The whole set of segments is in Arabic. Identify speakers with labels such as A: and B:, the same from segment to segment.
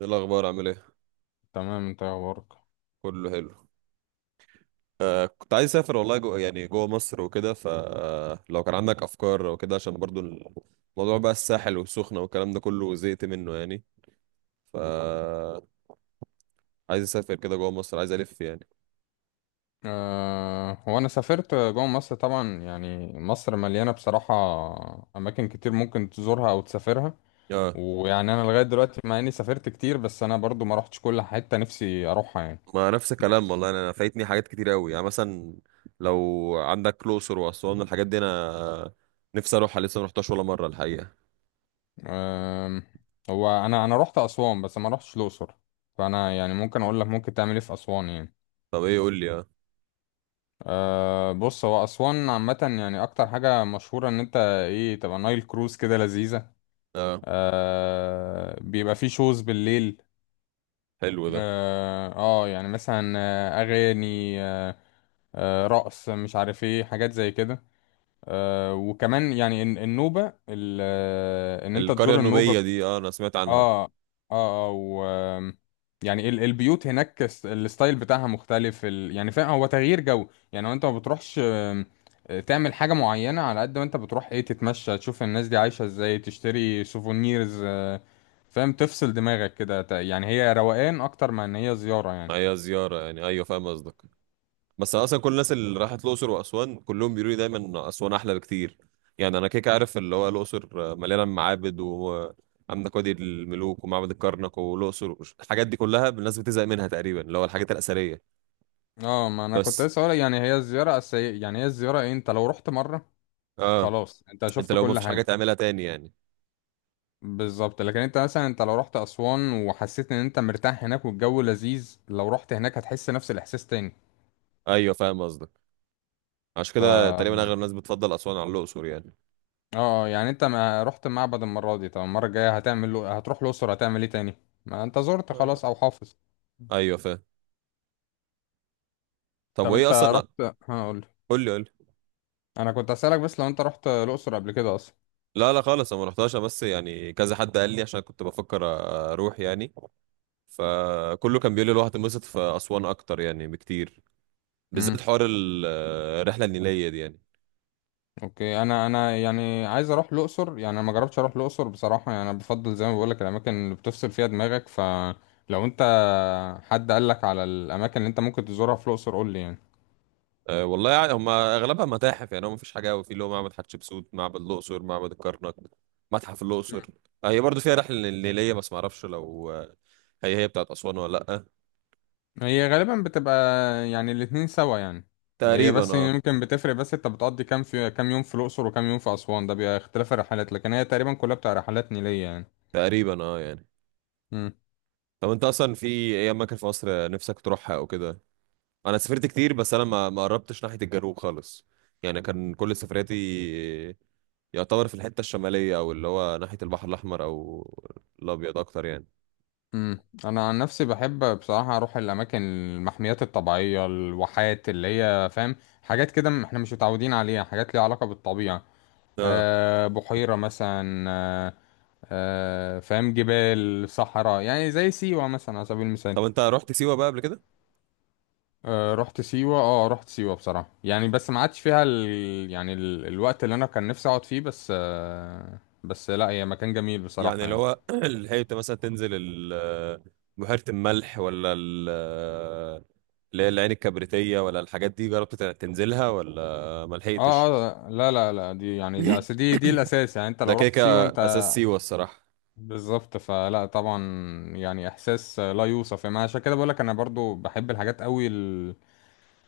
A: ايه الاخبار؟ عامل ايه؟
B: تمام، انت إيه اخبارك؟
A: كله حلو. كنت عايز اسافر والله، جو يعني جوه مصر وكده، فلو كان عندك افكار او كده، عشان برضو الموضوع بقى الساحل والسخنه والكلام ده كله، زهقت منه يعني. ف عايز اسافر كده جوه مصر، عايز الف يعني.
B: هو انا سافرت جوه مصر طبعا، يعني مصر مليانه بصراحه اماكن كتير ممكن تزورها او تسافرها.
A: اه،
B: ويعني انا لغايه دلوقتي، مع اني سافرت كتير، بس انا برضو ما روحتش كل حته نفسي اروحها يعني.
A: ما نفس الكلام
B: بس
A: والله. أنا فايتني حاجات كتير قوي، يعني مثلا لو عندك الاقصر واسوان، الحاجات دي انا نفسي اروحها، لسه ما رحتهاش ولا مره الحقيقه.
B: أه هو انا روحت اسوان، بس ما روحتش الاقصر. فانا يعني ممكن اقول لك ممكن تعمل ايه في اسوان يعني.
A: طب ايه؟ قول لي. اه،
B: بص، هو اسوان عامه يعني اكتر حاجه مشهوره ان انت ايه تبقى نايل كروز، كده لذيذه.
A: اه
B: بيبقى فيه شوز بالليل.
A: حلو ده.
B: اه، يعني مثلا اغاني رقص، مش عارف ايه، حاجات زي كده. وكمان يعني النوبة ان انت
A: القريه
B: تزور النوبة.
A: النوبيه دي، اه انا سمعت عنها.
B: اه، اه، اه. و آم، يعني البيوت هناك الستايل بتاعها مختلف يعني فاهم، هو تغيير جو. يعني هو انت ما بتروحش تعمل حاجة معينة، على قد ما انت بتروح ايه، تتمشى، تشوف الناس دي عايشة ازاي، تشتري سوفونيرز فاهم، تفصل دماغك كده يعني هي روقان اكتر ما ان هي زيارة يعني.
A: هي زياره، يعني ايوه فاهم قصدك. بس انا اصلا كل الناس اللي راحت الاقصر واسوان كلهم بيقولوا لي دايما إن اسوان احلى بكتير. يعني انا كيك عارف، اللي هو الاقصر مليانه معابد، وعندك وادي الملوك ومعبد الكرنك والاقصر، الحاجات دي كلها الناس بتزهق منها تقريبا، اللي هو الحاجات الاثريه.
B: اه، ما انا كنت
A: بس
B: لسه هقول يعني هي الزيارة أساسية، يعني هي الزيارة إيه؟ انت لو رحت مرة
A: اه،
B: خلاص انت
A: انت
B: شفت
A: لو ما
B: كل
A: فيش حاجه
B: حاجة.
A: تعملها تاني يعني.
B: بالظبط، لكن انت مثلا انت لو رحت اسوان وحسيت ان انت مرتاح هناك والجو لذيذ، لو رحت هناك هتحس نفس الاحساس تاني.
A: ايوه فاهم قصدك. عشان
B: ف،
A: كده تقريبا اغلب الناس بتفضل اسوان على الاقصر يعني.
B: اه، يعني انت ما رحت معبد المره دي، طب المره الجايه هتعمل له، هتروح الاقصر هتعمل ايه تاني؟ ما انت زرت خلاص
A: آه،
B: او حافظ.
A: ايوه فاهم. طب
B: طب
A: وايه
B: انت
A: اصلا؟
B: رحت، هقول.
A: قول لي، قول لي.
B: انا كنت اسالك بس، لو انت رحت الاقصر قبل كده اصلا.
A: لا لا خالص، انا ما رحتهاش، أنا بس يعني كذا حد قال لي عشان كنت بفكر اروح يعني. فكله كان بيقول لي الواحد اتبسط في أسوان أكتر يعني، بكتير بالذات
B: امم
A: حوار الرحلة النيلية دي يعني.
B: اوكي، انا يعني عايز اروح الاقصر، يعني انا ما جربتش اروح الاقصر بصراحه، يعني انا بفضل زي ما بقول لك الاماكن اللي بتفصل فيها دماغك. فلو انت حد قال لك على الاماكن اللي انت ممكن تزورها في الاقصر، قول لي يعني.
A: والله يعني هم أغلبها متاحف، يعني هو مفيش حاجة أوي، في اللي هو معبد حتشبسوت، معبد الأقصر، معبد الكرنك، متحف الأقصر.
B: مم.
A: هي برضو فيها رحلة نيلية، بس معرفش لو هي بتاعت أسوان ولا لأ.
B: هي غالبا بتبقى يعني الاتنين سوا يعني. هي
A: تقريبا
B: بس
A: اه.
B: يمكن بتفرق، بس انت بتقضي كام في كام يوم في الاقصر وكام يوم في اسوان، ده بيبقى اختلاف الرحلات، لكن هي تقريبا كلها بتاع رحلات نيليه يعني.
A: تقريبا اه يعني.
B: مم.
A: طب انت اصلا في ايه اماكن في مصر نفسك تروحها او كده؟ انا سافرت كتير، بس انا ما قربتش ناحية الجنوب خالص. يعني كان كل سفرياتي يعتبر في الحتة الشمالية، أو اللي هو ناحية البحر الأحمر أو الأبيض أكتر يعني.
B: انا عن نفسي بحب بصراحه اروح الاماكن، المحميات الطبيعيه، الواحات، اللي هي فاهم، حاجات كده احنا مش متعودين عليها، حاجات ليها علاقه بالطبيعه.
A: اه.
B: بحيره مثلا فاهم، جبال، صحراء، يعني زي سيوه مثلا على سبيل المثال.
A: طب أنت رحت سيوة بقى قبل كده؟
B: رحت سيوه، اه رحت سيوه بصراحه يعني، بس ما عادش فيها يعني الوقت اللي انا كان نفسي اقعد فيه، بس بس لا هي مكان جميل
A: يعني
B: بصراحه
A: اللي
B: يعني.
A: هو لحقت مثلا تنزل بحيرة الملح، ولا اللي هي العين الكبريتية، ولا الحاجات دي جربت تنزلها ولا
B: اه،
A: ملحقتش؟
B: اه، لا، لا، لا، دي يعني دي اصل دي الاساس، يعني انت
A: ده
B: لو
A: كده
B: رحت سيوه
A: كده
B: انت.
A: أساس سيوة الصراحة.
B: بالظبط، فلا طبعا، يعني احساس لا يوصف، يعني عشان كده بقولك انا برضو بحب الحاجات قوي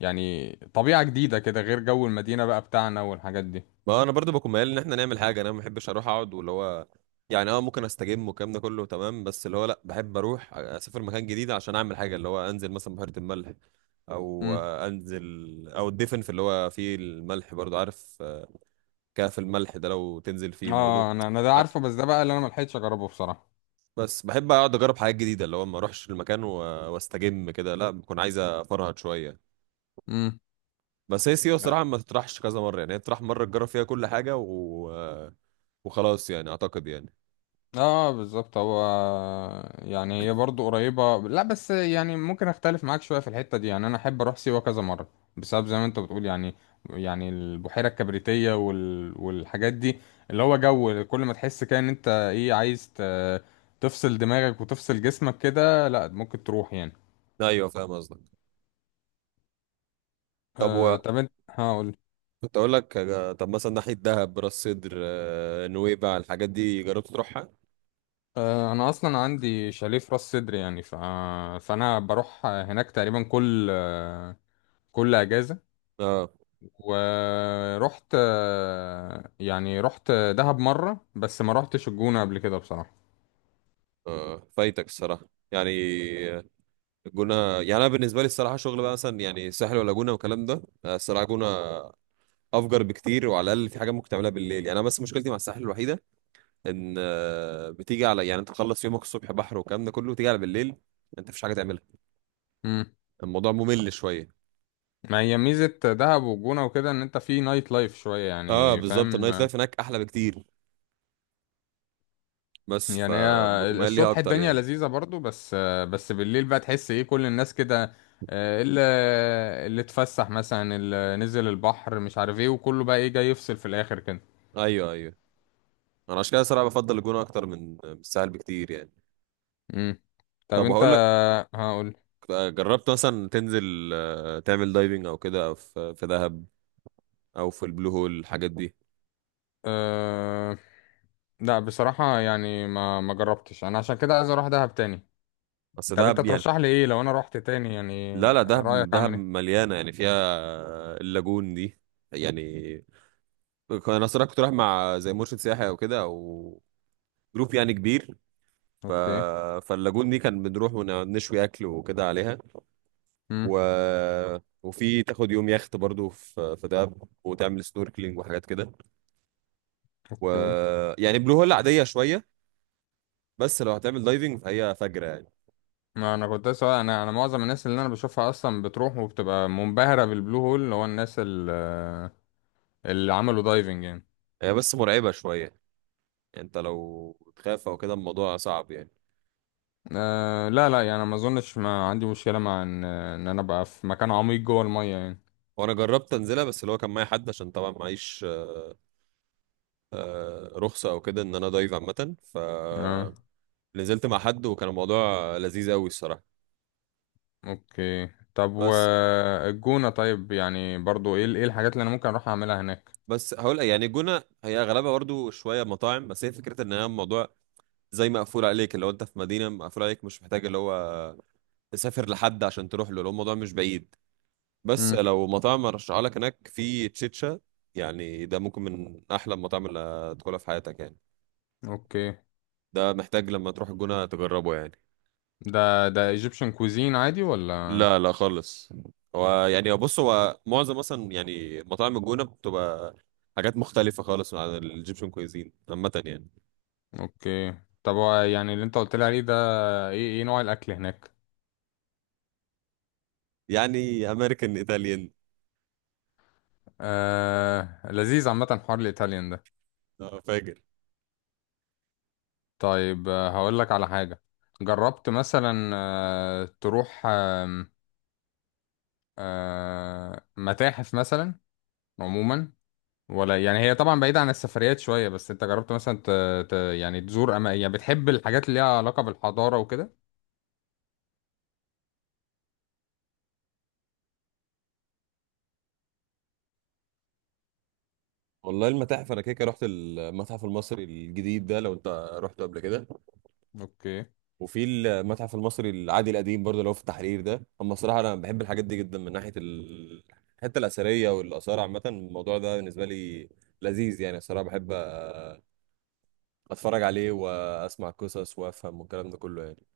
B: يعني طبيعة جديدة كده غير جو المدينة بقى بتاعنا والحاجات دي.
A: ما انا برضو بكون ميال ان احنا نعمل حاجه، انا ما بحبش اروح اقعد، واللي هو يعني اه ممكن استجم والكلام ده كله تمام، بس اللي هو لا، بحب اروح اسافر مكان جديد عشان اعمل حاجه، اللي هو انزل مثلا بحيره الملح، او
B: امم
A: انزل، او الدفن في اللي هو فيه الملح برضو، عارف كهف الملح ده، لو تنزل فيه برضو
B: اه، انا ده
A: عارف.
B: عارفه، بس ده بقى اللي انا ملحقتش اجربه بصراحة.
A: بس بحب اقعد اجرب حاجات جديده، اللي هو ما اروحش المكان واستجم كده، لا بكون عايز افرهد شويه.
B: امم
A: بس هي سيوه الصراحه ما تطرحش كذا مره، يعني هي تطرح مره تجرب فيها كل حاجه، وخلاص يعني، اعتقد يعني.
B: اه، بالظبط. هو يعني هي برضه قريبة، لا بس يعني ممكن اختلف معاك شوية في الحتة دي، يعني انا احب اروح سيوة كذا مرة بسبب زي ما انت بتقول يعني، البحيرة الكبريتية والحاجات دي، اللي هو جو كل ما تحس كده ان انت ايه عايز تفصل دماغك وتفصل جسمك كده، لا ممكن تروح يعني.
A: ايوه فاهم قصدك. طب
B: طب انت هقول.
A: كنت اقول لك، طب مثلا ناحيه دهب، راس سدر، نويبع، الحاجات دي جربت تروحها؟
B: انا اصلا عندي شاليه في راس سدر، يعني فانا بروح هناك تقريبا كل اجازة.
A: اه
B: ورحت، يعني رحت دهب مرة، بس ما رحتش الجونة قبل كده بصراحة.
A: اه، فايتك الصراحه يعني. آه، الجونه. يعني انا بالنسبه لي الصراحه شغل بقى، مثلا يعني ساحل ولا جونه والكلام ده، الصراحه جونه افجر بكتير، وعلى الاقل في حاجه ممكن تعملها بالليل يعني. انا بس مشكلتي مع الساحل الوحيده ان بتيجي على يعني، انت تخلص يومك الصبح بحر والكلام ده كله، تيجي على بالليل انت مفيش حاجه تعملها.
B: مم.
A: الموضوع ممل شويه.
B: ما هي ميزة دهب والجونة وكده ان انت في نايت لايف شوية
A: اه
B: يعني،
A: بالظبط، النايت
B: فاهم.
A: لايف هناك احلى بكتير، بس
B: يعني هي
A: فبكون مايل ليها
B: الصبح
A: اكتر
B: الدنيا
A: يعني.
B: لذيذة برضو، بس بالليل بقى تحس ايه كل الناس كده، آه، اللي اللي اتفسح مثلا، اللي نزل البحر، مش عارف ايه، وكله بقى ايه جاي يفصل في الاخر كده.
A: ايوه ايوه، انا عشان كده صراحه بفضل الجونه اكتر من الساحل بكتير يعني.
B: مم. طب
A: طب
B: انت
A: هقول لك،
B: هقول.
A: جربت مثلا تنزل تعمل دايفنج او كده في دهب، او في البلو هول الحاجات دي؟
B: أه... لا، بصراحة يعني ما جربتش انا، عشان كده عايز اروح دهب تاني.
A: بس
B: طب انت
A: دهب يعني.
B: ترشح لي ايه لو انا رحت تاني، يعني
A: لا لا،
B: رأيك
A: دهب دهب
B: اعمل ايه؟
A: مليانه، يعني فيها اللاجون دي. يعني انا صراحه كنت رايح مع زي مرشد سياحي او كده، او جروب يعني كبير. ف...
B: اوكي.
A: فاللاجون دي كان بنروح ونشوي اكل وكده عليها. و...
B: امم
A: وفي تاخد يوم يخت برضو في دهب، وتعمل سنوركلينج وحاجات كده. و
B: اوكي،
A: يعني بلو هول عادية شوية، بس لو هتعمل دايفنج فهي فجرة يعني.
B: ما انا كنت سواء انا معظم الناس اللي انا بشوفها اصلا بتروح وبتبقى منبهرة بالبلو هول، اللي هو الناس اللي عملوا دايفنج يعني.
A: هي بس مرعبة شوية يعني، انت لو تخاف او كده الموضوع صعب يعني.
B: لا، لا يعني ما اظنش، ما عندي مشكلة مع ان انا ابقى في مكان عميق جوه المية يعني.
A: وانا جربت انزلها، بس اللي هو كان معايا حد عشان طبعا معيش رخصة او كده ان انا دايف عامة،
B: اه،
A: نزلت مع حد وكان الموضوع لذيذ قوي الصراحة.
B: اوكي. طب
A: بس
B: والجونة طيب، يعني برضو ايه الحاجات اللي انا ممكن اروح اعملها هناك؟
A: بس هقول يعني الجونة هي اغلبها برضو شوية مطاعم، بس هي فكرة ان هي الموضوع زي مقفول عليك، اللي هو انت في مدينة مقفول عليك، مش محتاج اللي هو تسافر لحد عشان تروح له، لو الموضوع مش بعيد. بس لو مطاعم ارشحها لك هناك، في تشيتشا، يعني ده ممكن من احلى المطاعم اللي هتاكلها في حياتك يعني.
B: اوكي،
A: ده محتاج لما تروح الجونة تجربه يعني.
B: ده ايجيبشن كوزين عادي ولا؟
A: لا لا خالص. هو يعني بص، هو معظم مثلا يعني مطاعم الجونة بتبقى حاجات مختلفة خالص عن الايجيبشن كويزين عامة يعني.
B: اوكي. طب هو يعني اللي انت قلت لي عليه ده ايه ايه نوع الاكل هناك؟
A: يعني امريكان، ايطاليان.
B: لذيذ عامه، حوار الايطاليان ده.
A: فاجر.
B: طيب، هقول لك على حاجه. جربت مثلا تروح متاحف مثلا عموما، ولا يعني هي طبعا بعيده عن السفريات شويه، بس انت جربت مثلا يعني تزور يعني بتحب الحاجات اللي ليها علاقه بالحضاره وكده؟
A: والله المتاحف انا كده كده رحت المتحف المصري الجديد ده، لو انت رحته قبل كده.
B: اوكي.
A: وفي المتحف المصري العادي القديم برضه، اللي هو في التحرير ده. اما الصراحه انا بحب الحاجات دي جدا، من ناحيه الحته الاثريه والاثار عامه، الموضوع ده بالنسبه لي لذيذ يعني. الصراحه بحب اتفرج عليه واسمع قصص وافهم والكلام ده كله يعني.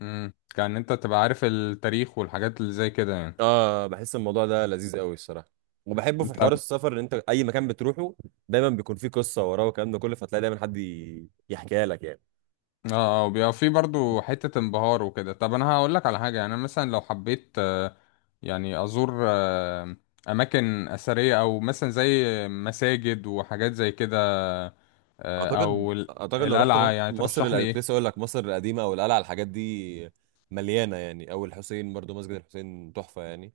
B: كان انت تبقى عارف التاريخ والحاجات اللي زي كده يعني.
A: اه بحس الموضوع ده لذيذ قوي الصراحه، وبحبه في
B: طب،
A: حوار السفر، ان انت اي مكان بتروحه دايما بيكون فيه قصه وراه والكلام ده كله، فتلاقي دايما حد يحكيها لك يعني.
B: اه، اه بيبقى في برضو حتة انبهار وكده. طب انا هقول لك على حاجة، يعني انا مثلا لو حبيت يعني ازور اماكن اثرية، او مثلا زي مساجد وحاجات زي كده، آه،
A: اعتقد
B: او ال-
A: اعتقد لو رحت
B: القلعة يعني،
A: مصر
B: ترشح لي
A: كنت
B: ايه؟
A: لسه اقول لك مصر القديمه او القلعه، الحاجات دي مليانه يعني. او الحسين برضو، مسجد الحسين تحفه يعني.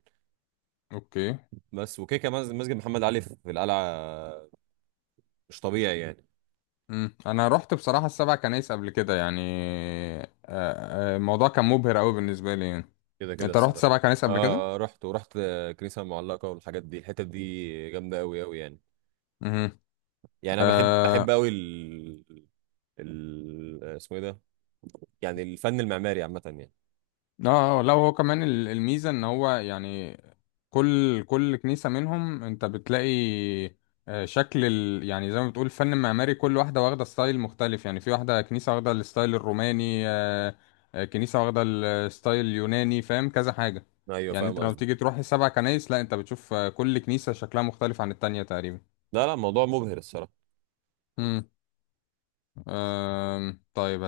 B: اوكي.
A: بس وكده كمان مسجد محمد علي في القلعه مش طبيعي يعني.
B: انا رحت بصراحة السبع كنايس قبل كده يعني، الموضوع كان مبهر قوي بالنسبة لي يعني.
A: كده كده
B: انت رحت
A: الصراحه.
B: سبع كنايس قبل كده؟
A: اه رحت ورحت الكنيسه المعلقه والحاجات دي، الحتت دي جامده قوي قوي يعني. يعني انا بحب
B: امم
A: قوي ال... اسمه ايه ده، يعني الفن المعماري عامه يعني.
B: اه، لا هو كمان الميزة ان هو يعني كل كنيسة منهم انت بتلاقي شكل يعني زي ما بتقول الفن المعماري، كل واحدة واخدة ستايل مختلف، يعني في واحدة كنيسة واخدة الستايل الروماني كنيسة واخدة الستايل اليوناني، فاهم كذا حاجة.
A: ايوه
B: يعني
A: فاهم
B: انت لو
A: قصدك.
B: تيجي تروح السبع كنايس، لا انت بتشوف كل كنيسة شكلها مختلف عن التانية تقريبا.
A: لا لا، موضوع مبهر الصراحه.
B: طيب.